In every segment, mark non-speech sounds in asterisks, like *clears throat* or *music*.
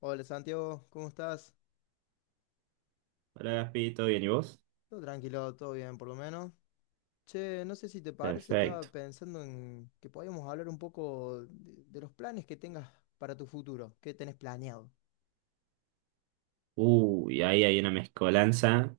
Hola Santiago, ¿cómo estás? Hola Gaspi, ¿todo bien? ¿Y vos? Todo tranquilo, todo bien por lo menos. Che, no sé si te parece, estaba Perfecto. pensando en que podíamos hablar un poco de los planes que tengas para tu futuro, qué tenés planeado. Uy, ahí hay una mezcolanza.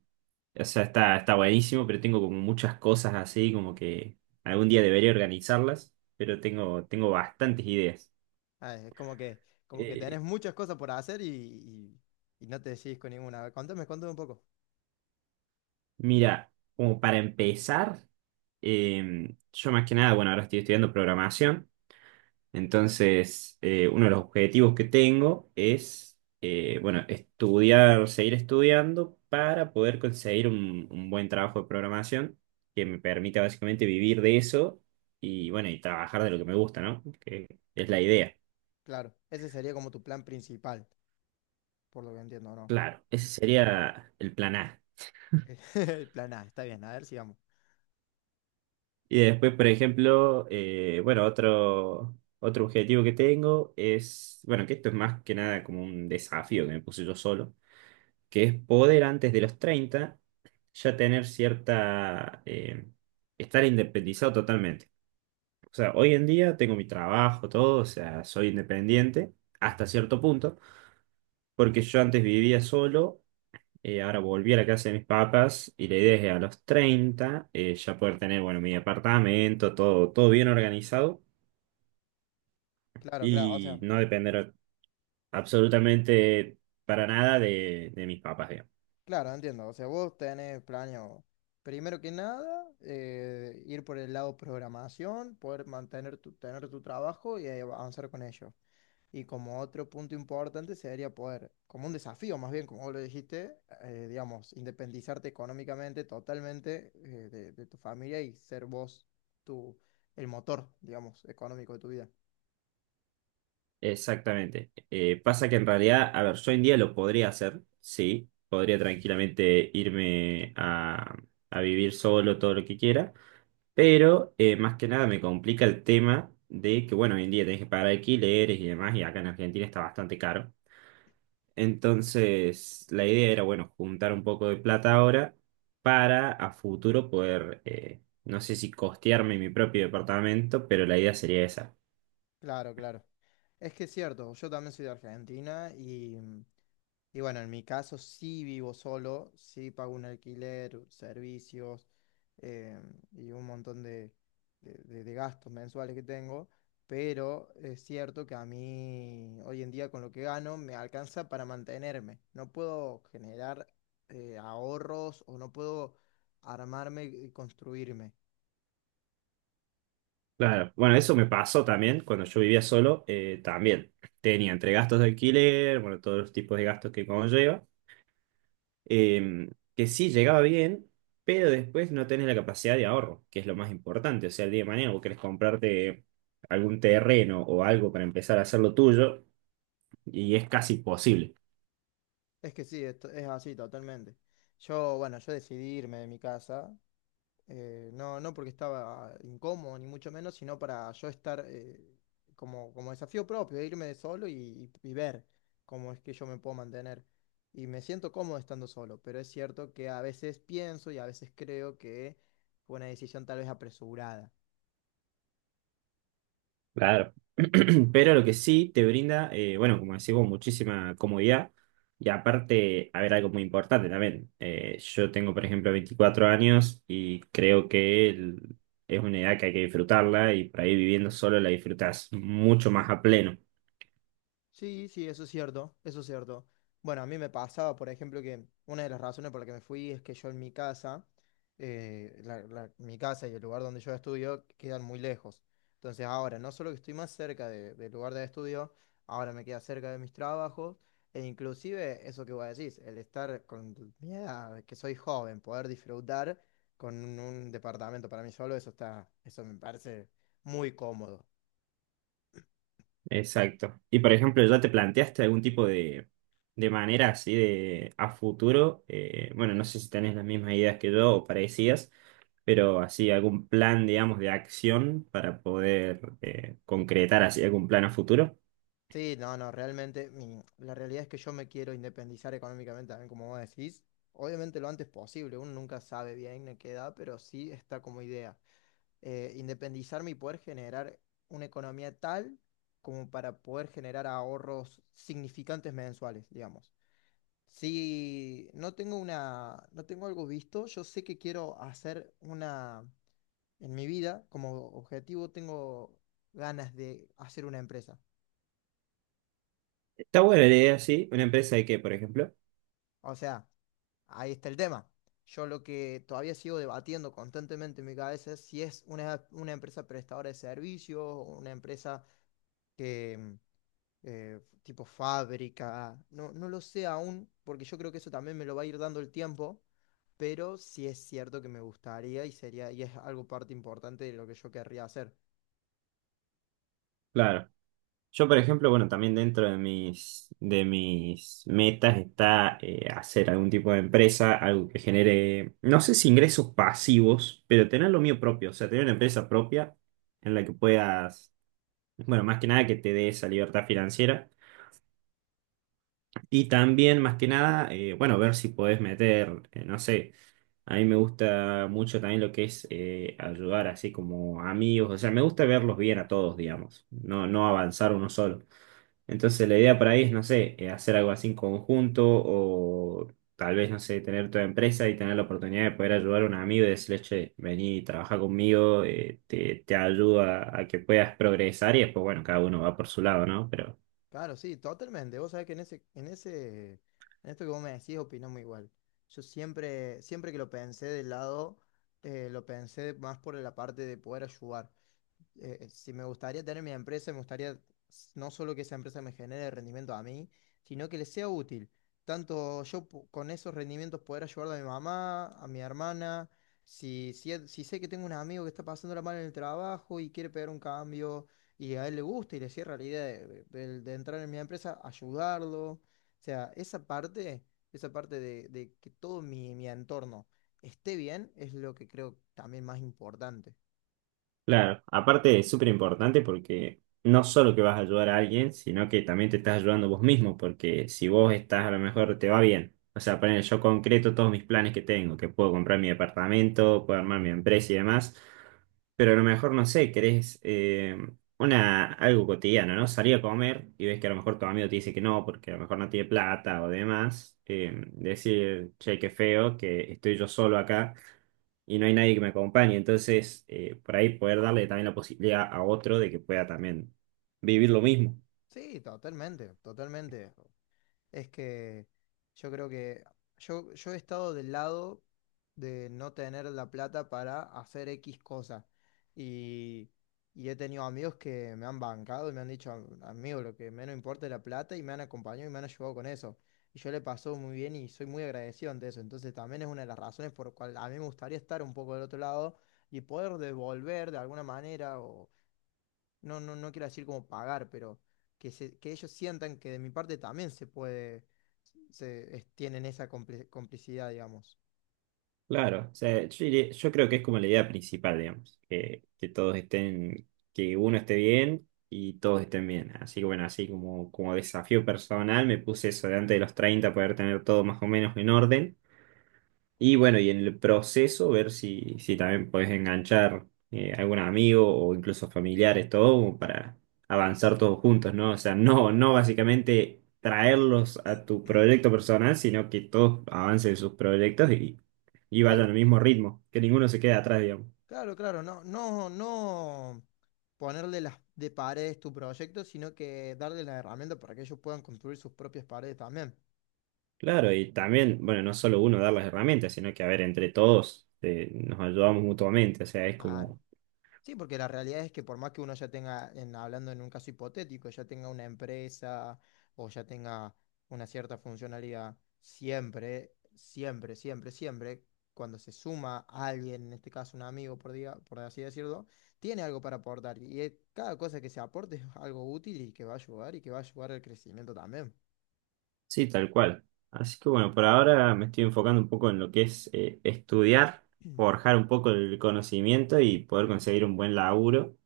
O sea, está buenísimo, pero tengo como muchas cosas así, como que algún día debería organizarlas, pero tengo bastantes ideas. Ah, es como que tenés Eh, muchas cosas por hacer y no te decidís con ninguna. A ver, contame, contame un poco. mira, como para empezar, yo más que nada, bueno, ahora estoy estudiando programación. Entonces, uno de los objetivos que tengo es, bueno, estudiar, seguir estudiando para poder conseguir un buen trabajo de programación que me permita básicamente vivir de eso y, bueno, y trabajar de lo que me gusta, ¿no? Que es la idea. Claro, ese sería como tu plan principal, por lo que entiendo, ¿no? Claro, ese sería el plan A. *laughs* El plan A, está bien, a ver, sigamos. Y después, por ejemplo, bueno, otro objetivo que tengo es, bueno, que esto es más que nada como un desafío que me puse yo solo, que es poder antes de los 30 ya tener cierta, estar independizado totalmente. O sea, hoy en día tengo mi trabajo, todo, o sea, soy independiente hasta cierto punto, porque yo antes vivía solo, ahora volví a la casa de mis papás y la idea es que a los 30 ya poder tener, bueno, mi apartamento, todo, todo bien organizado, Claro, claro, o y sea. no depender absolutamente para nada de mis papás, digamos. Claro, entiendo. O sea, vos tenés planeado, primero que nada, ir por el lado programación, poder mantener tu, tener tu trabajo y avanzar con ello. Y como otro punto importante sería poder, como un desafío más bien, como vos lo dijiste, digamos, independizarte económicamente totalmente de tu familia y ser vos tu, el motor, digamos, económico de tu vida. Exactamente. Pasa que en realidad, a ver, yo hoy en día lo podría hacer, sí, podría tranquilamente irme a vivir solo todo lo que quiera, pero más que nada me complica el tema de que, bueno, hoy en día tenés que pagar alquileres y demás, y acá en Argentina está bastante caro. Entonces, la idea era, bueno, juntar un poco de plata ahora para a futuro poder, no sé si costearme mi propio departamento, pero la idea sería esa. Claro, claro. Es que es cierto, yo también soy de Argentina y, y bueno, en mi caso sí vivo solo, sí pago un alquiler, servicios eh, y un montón de gastos mensuales que tengo, pero es cierto que a mí hoy en día con lo que gano me alcanza para mantenerme. No puedo generar ahorros o no puedo armarme y construirme. Claro, bueno, eso me pasó también cuando yo vivía solo, también tenía entre gastos de alquiler, bueno, todos los tipos de gastos que conlleva, eh, que sí llegaba bien, pero después no tenés la capacidad de ahorro, que es lo más importante, o sea, el día de mañana vos querés comprarte algún terreno o algo para empezar a hacer lo tuyo, y es casi imposible. Es que sí, es así totalmente. Yo, bueno, yo decidí irme de mi casa, no, no porque estaba incómodo, ni mucho menos, sino para yo estar como, como desafío propio, de irme de solo y ver cómo es que yo me puedo mantener. Y me siento cómodo estando solo, pero es cierto que a veces pienso y a veces creo que fue una decisión tal vez apresurada. Claro. *clears throat* Pero lo que sí te brinda, bueno, como decimos, muchísima comodidad. Y aparte, a ver, algo muy importante también. Yo tengo, por ejemplo, 24 años y creo que es una edad que hay que disfrutarla y por ahí viviendo solo la disfrutás mucho más a pleno. Sí, sí, eso es cierto, eso es cierto. Bueno, a mí me pasaba, por ejemplo, que una de las razones por la que me fui es que yo en mi casa, mi casa y el lugar donde yo estudio quedan muy lejos. Entonces ahora, no solo que estoy más cerca del lugar de estudio, ahora me queda cerca de mis trabajos, e inclusive eso que vos decís, el estar con mi edad, que soy joven, poder disfrutar con un departamento para mí solo, eso está, eso me parece muy cómodo. Exacto. Y por ejemplo, ¿ya te planteaste algún tipo de manera así de a futuro? Bueno, no sé si tenés las mismas ideas que yo o parecidas, pero así algún plan, digamos, de acción para poder concretar así algún plan a futuro. Sí, no, no, realmente la realidad es que yo me quiero independizar económicamente también, como vos decís. Obviamente lo antes posible, uno nunca sabe bien en qué edad, pero sí está como idea. Independizarme y poder generar una economía tal como para poder generar ahorros significantes mensuales, digamos. Si no tengo una, no tengo algo visto, yo sé que quiero hacer una, en mi vida, como objetivo tengo ganas de hacer una empresa. Está buena la idea, sí. Una empresa de qué, por ejemplo. O sea, ahí está el tema. Yo lo que todavía sigo debatiendo constantemente en mi cabeza es si es una empresa prestadora de servicios o una empresa que tipo fábrica. No, no lo sé aún, porque yo creo que eso también me lo va a ir dando el tiempo, pero sí es cierto que me gustaría y sería, y es algo parte importante de lo que yo querría hacer. Claro. Yo, por ejemplo, bueno, también dentro de mis metas está hacer algún tipo de empresa, algo que genere, no sé si ingresos pasivos, pero tener lo mío propio, o sea, tener una empresa propia en la que puedas, bueno, más que nada que te dé esa libertad financiera. Y también, más que nada, bueno, ver si podés meter, no sé. A mí me gusta mucho también lo que es ayudar así como amigos, o sea, me gusta verlos bien a todos, digamos, no, no avanzar uno solo. Entonces la idea por ahí es, no sé, hacer algo así en conjunto o tal vez, no sé, tener tu empresa y tener la oportunidad de poder ayudar a un amigo y decirle, che, vení, trabaja conmigo, te ayuda a que puedas progresar y después, bueno, cada uno va por su lado, ¿no? Pero Claro, sí, totalmente. Vos sabés que en ese, en ese, en esto que vos me decís, opinamos igual. Yo siempre, siempre que lo pensé del lado, lo pensé más por la parte de poder ayudar. Si me gustaría tener mi empresa, me gustaría no solo que esa empresa me genere rendimiento a mí, sino que le sea útil. Tanto yo con esos rendimientos poder ayudar a mi mamá, a mi hermana, si, si sé que tengo un amigo que está pasándola mal en el trabajo y quiere pegar un cambio y a él le gusta y le cierra la idea de entrar en mi empresa, ayudarlo. O sea, esa parte de que todo mi, mi entorno esté bien es lo que creo también más importante. claro, aparte es súper importante porque no solo que vas a ayudar a alguien, sino que también te estás ayudando vos mismo, porque si vos estás a lo mejor te va bien. O sea, poner yo concreto todos mis planes que tengo, que puedo comprar mi departamento, puedo armar mi empresa y demás, pero a lo mejor no sé, querés una, algo cotidiano, ¿no? Salir a comer y ves que a lo mejor tu amigo te dice que no, porque a lo mejor no tiene plata o demás, decir, che, qué feo, que estoy yo solo acá y no hay nadie que me acompañe. Entonces, por ahí poder darle también la posibilidad a otro de que pueda también vivir lo mismo. Sí, totalmente, totalmente. Es que yo creo que yo he estado del lado de no tener la plata para hacer X cosa. Y, y he tenido amigos que me han bancado y me han dicho, amigo, lo que menos importa es la plata y me han acompañado y me han ayudado con eso. Y yo le pasó muy bien y soy muy agradecido ante eso. Entonces también es una de las razones por la cual a mí me gustaría estar un poco del otro lado y poder devolver de alguna manera o no, no, no quiero decir como pagar, pero que, que ellos sientan que de mi parte también se puede, tienen esa complicidad, digamos. Claro, o sea, yo, yo creo que es como la idea principal, digamos, que todos estén, que uno esté bien y todos estén bien. Así que bueno, así como, como desafío personal me puse eso de antes de los 30 poder tener todo más o menos en orden. Y bueno, y en el proceso ver si, si también puedes enganchar algún amigo o incluso familiares, todo como para avanzar todos juntos, ¿no? O sea, no, no básicamente traerlos a tu proyecto personal, sino que todos avancen sus proyectos y vayan Claro, al mismo ritmo, que ninguno se quede atrás, digamos. claro, claro, no, no, no ponerle las de paredes tu proyecto, sino que darle la herramienta para que ellos puedan construir sus propias paredes también. Claro, y también, bueno, no solo uno dar las herramientas, sino que a ver, entre todos nos ayudamos mutuamente, o sea, es Claro. como Sí, porque la realidad es que por más que uno ya tenga, hablando en un caso hipotético, ya tenga una empresa o ya tenga una cierta funcionalidad, siempre, siempre, siempre, siempre, cuando se suma alguien, en este caso un amigo, por, por así decirlo, tiene algo para aportar. Y cada cosa que se aporte es algo útil y que va a ayudar y que va a ayudar al crecimiento también. sí, tal cual. Así que bueno, por ahora me estoy enfocando un poco en lo que es estudiar, *clears throat* forjar un poco el conocimiento y poder conseguir un buen laburo.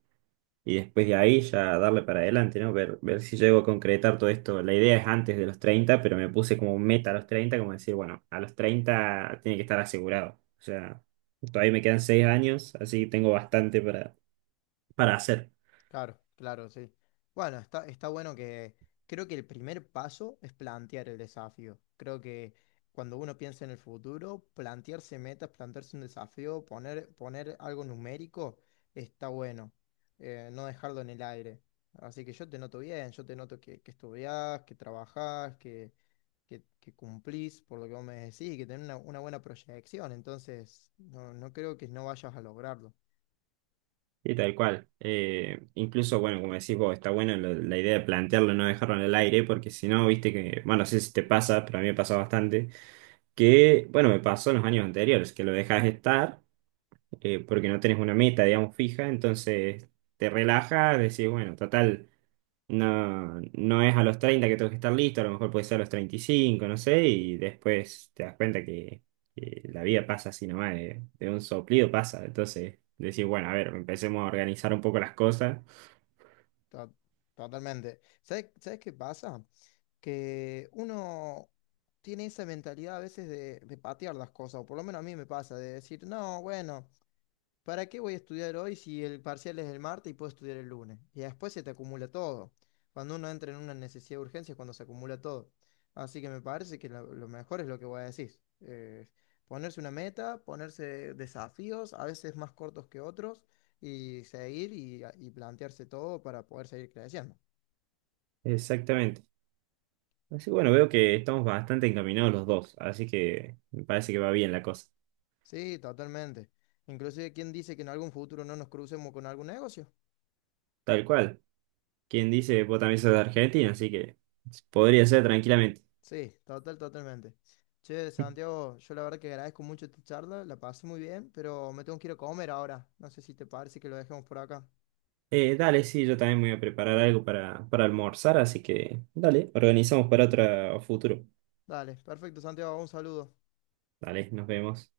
Y después de ahí ya darle para adelante, ¿no? Ver, ver si llego a concretar todo esto. La idea es antes de los 30, pero me puse como meta a los 30 como decir, bueno, a los 30 tiene que estar asegurado. O sea, todavía me quedan 6 años, así que tengo bastante para hacer. Claro, claro, sí. Bueno, está, está bueno que creo que el primer paso es plantear el desafío. Creo que cuando uno piensa en el futuro, plantearse metas, plantearse un desafío, poner, poner algo numérico, está bueno. No dejarlo en el aire. Así que yo te noto bien, yo te noto que estudiás, que trabajás, que cumplís por lo que vos me decís y que tenés una buena proyección. Entonces, no, no creo que no vayas a lograrlo. Y tal cual. Incluso, bueno, como decís vos, está bueno la idea de plantearlo, no dejarlo en el aire, porque si no, viste que, bueno, no sé si te pasa, pero a mí me pasa bastante, que, bueno, me pasó en los años anteriores, que lo dejas estar, porque no tenés una meta, digamos, fija, entonces te relajas, decís, bueno, total. No, no es a los 30 que tengo que estar listo, a lo mejor puede ser a los 35, no sé, y después te das cuenta que la vida pasa así nomás, de un soplido pasa. Entonces, decir, bueno, a ver, empecemos a organizar un poco las cosas. To- Totalmente. ¿Sabes, sabes qué pasa? Que uno tiene esa mentalidad a veces de patear las cosas, o por lo menos a mí me pasa, de decir, no, bueno. ¿Para qué voy a estudiar hoy si el parcial es el martes y puedo estudiar el lunes? Y después se te acumula todo. Cuando uno entra en una necesidad de urgencia es cuando se acumula todo. Así que me parece que lo mejor es lo que vos decís. Ponerse una meta, ponerse desafíos, a veces más cortos que otros, seguir y plantearse todo para poder seguir creciendo. Exactamente. Así bueno, veo que estamos bastante encaminados los dos, así que me parece que va bien la cosa. Sí, totalmente. Inclusive, ¿quién dice que en algún futuro no nos crucemos con algún negocio? Tal cual. Quien dice, vos también sos de Argentina, así que podría ser tranquilamente. Sí, total, totalmente. Che, Santiago, yo la verdad que agradezco mucho esta charla, la pasé muy bien, pero me tengo que ir a comer ahora. No sé si te parece que lo dejemos por acá. Dale, sí, yo también me voy a preparar algo para almorzar, así que dale, organizamos para otro futuro. Dale, perfecto, Santiago, un saludo. Dale, nos vemos.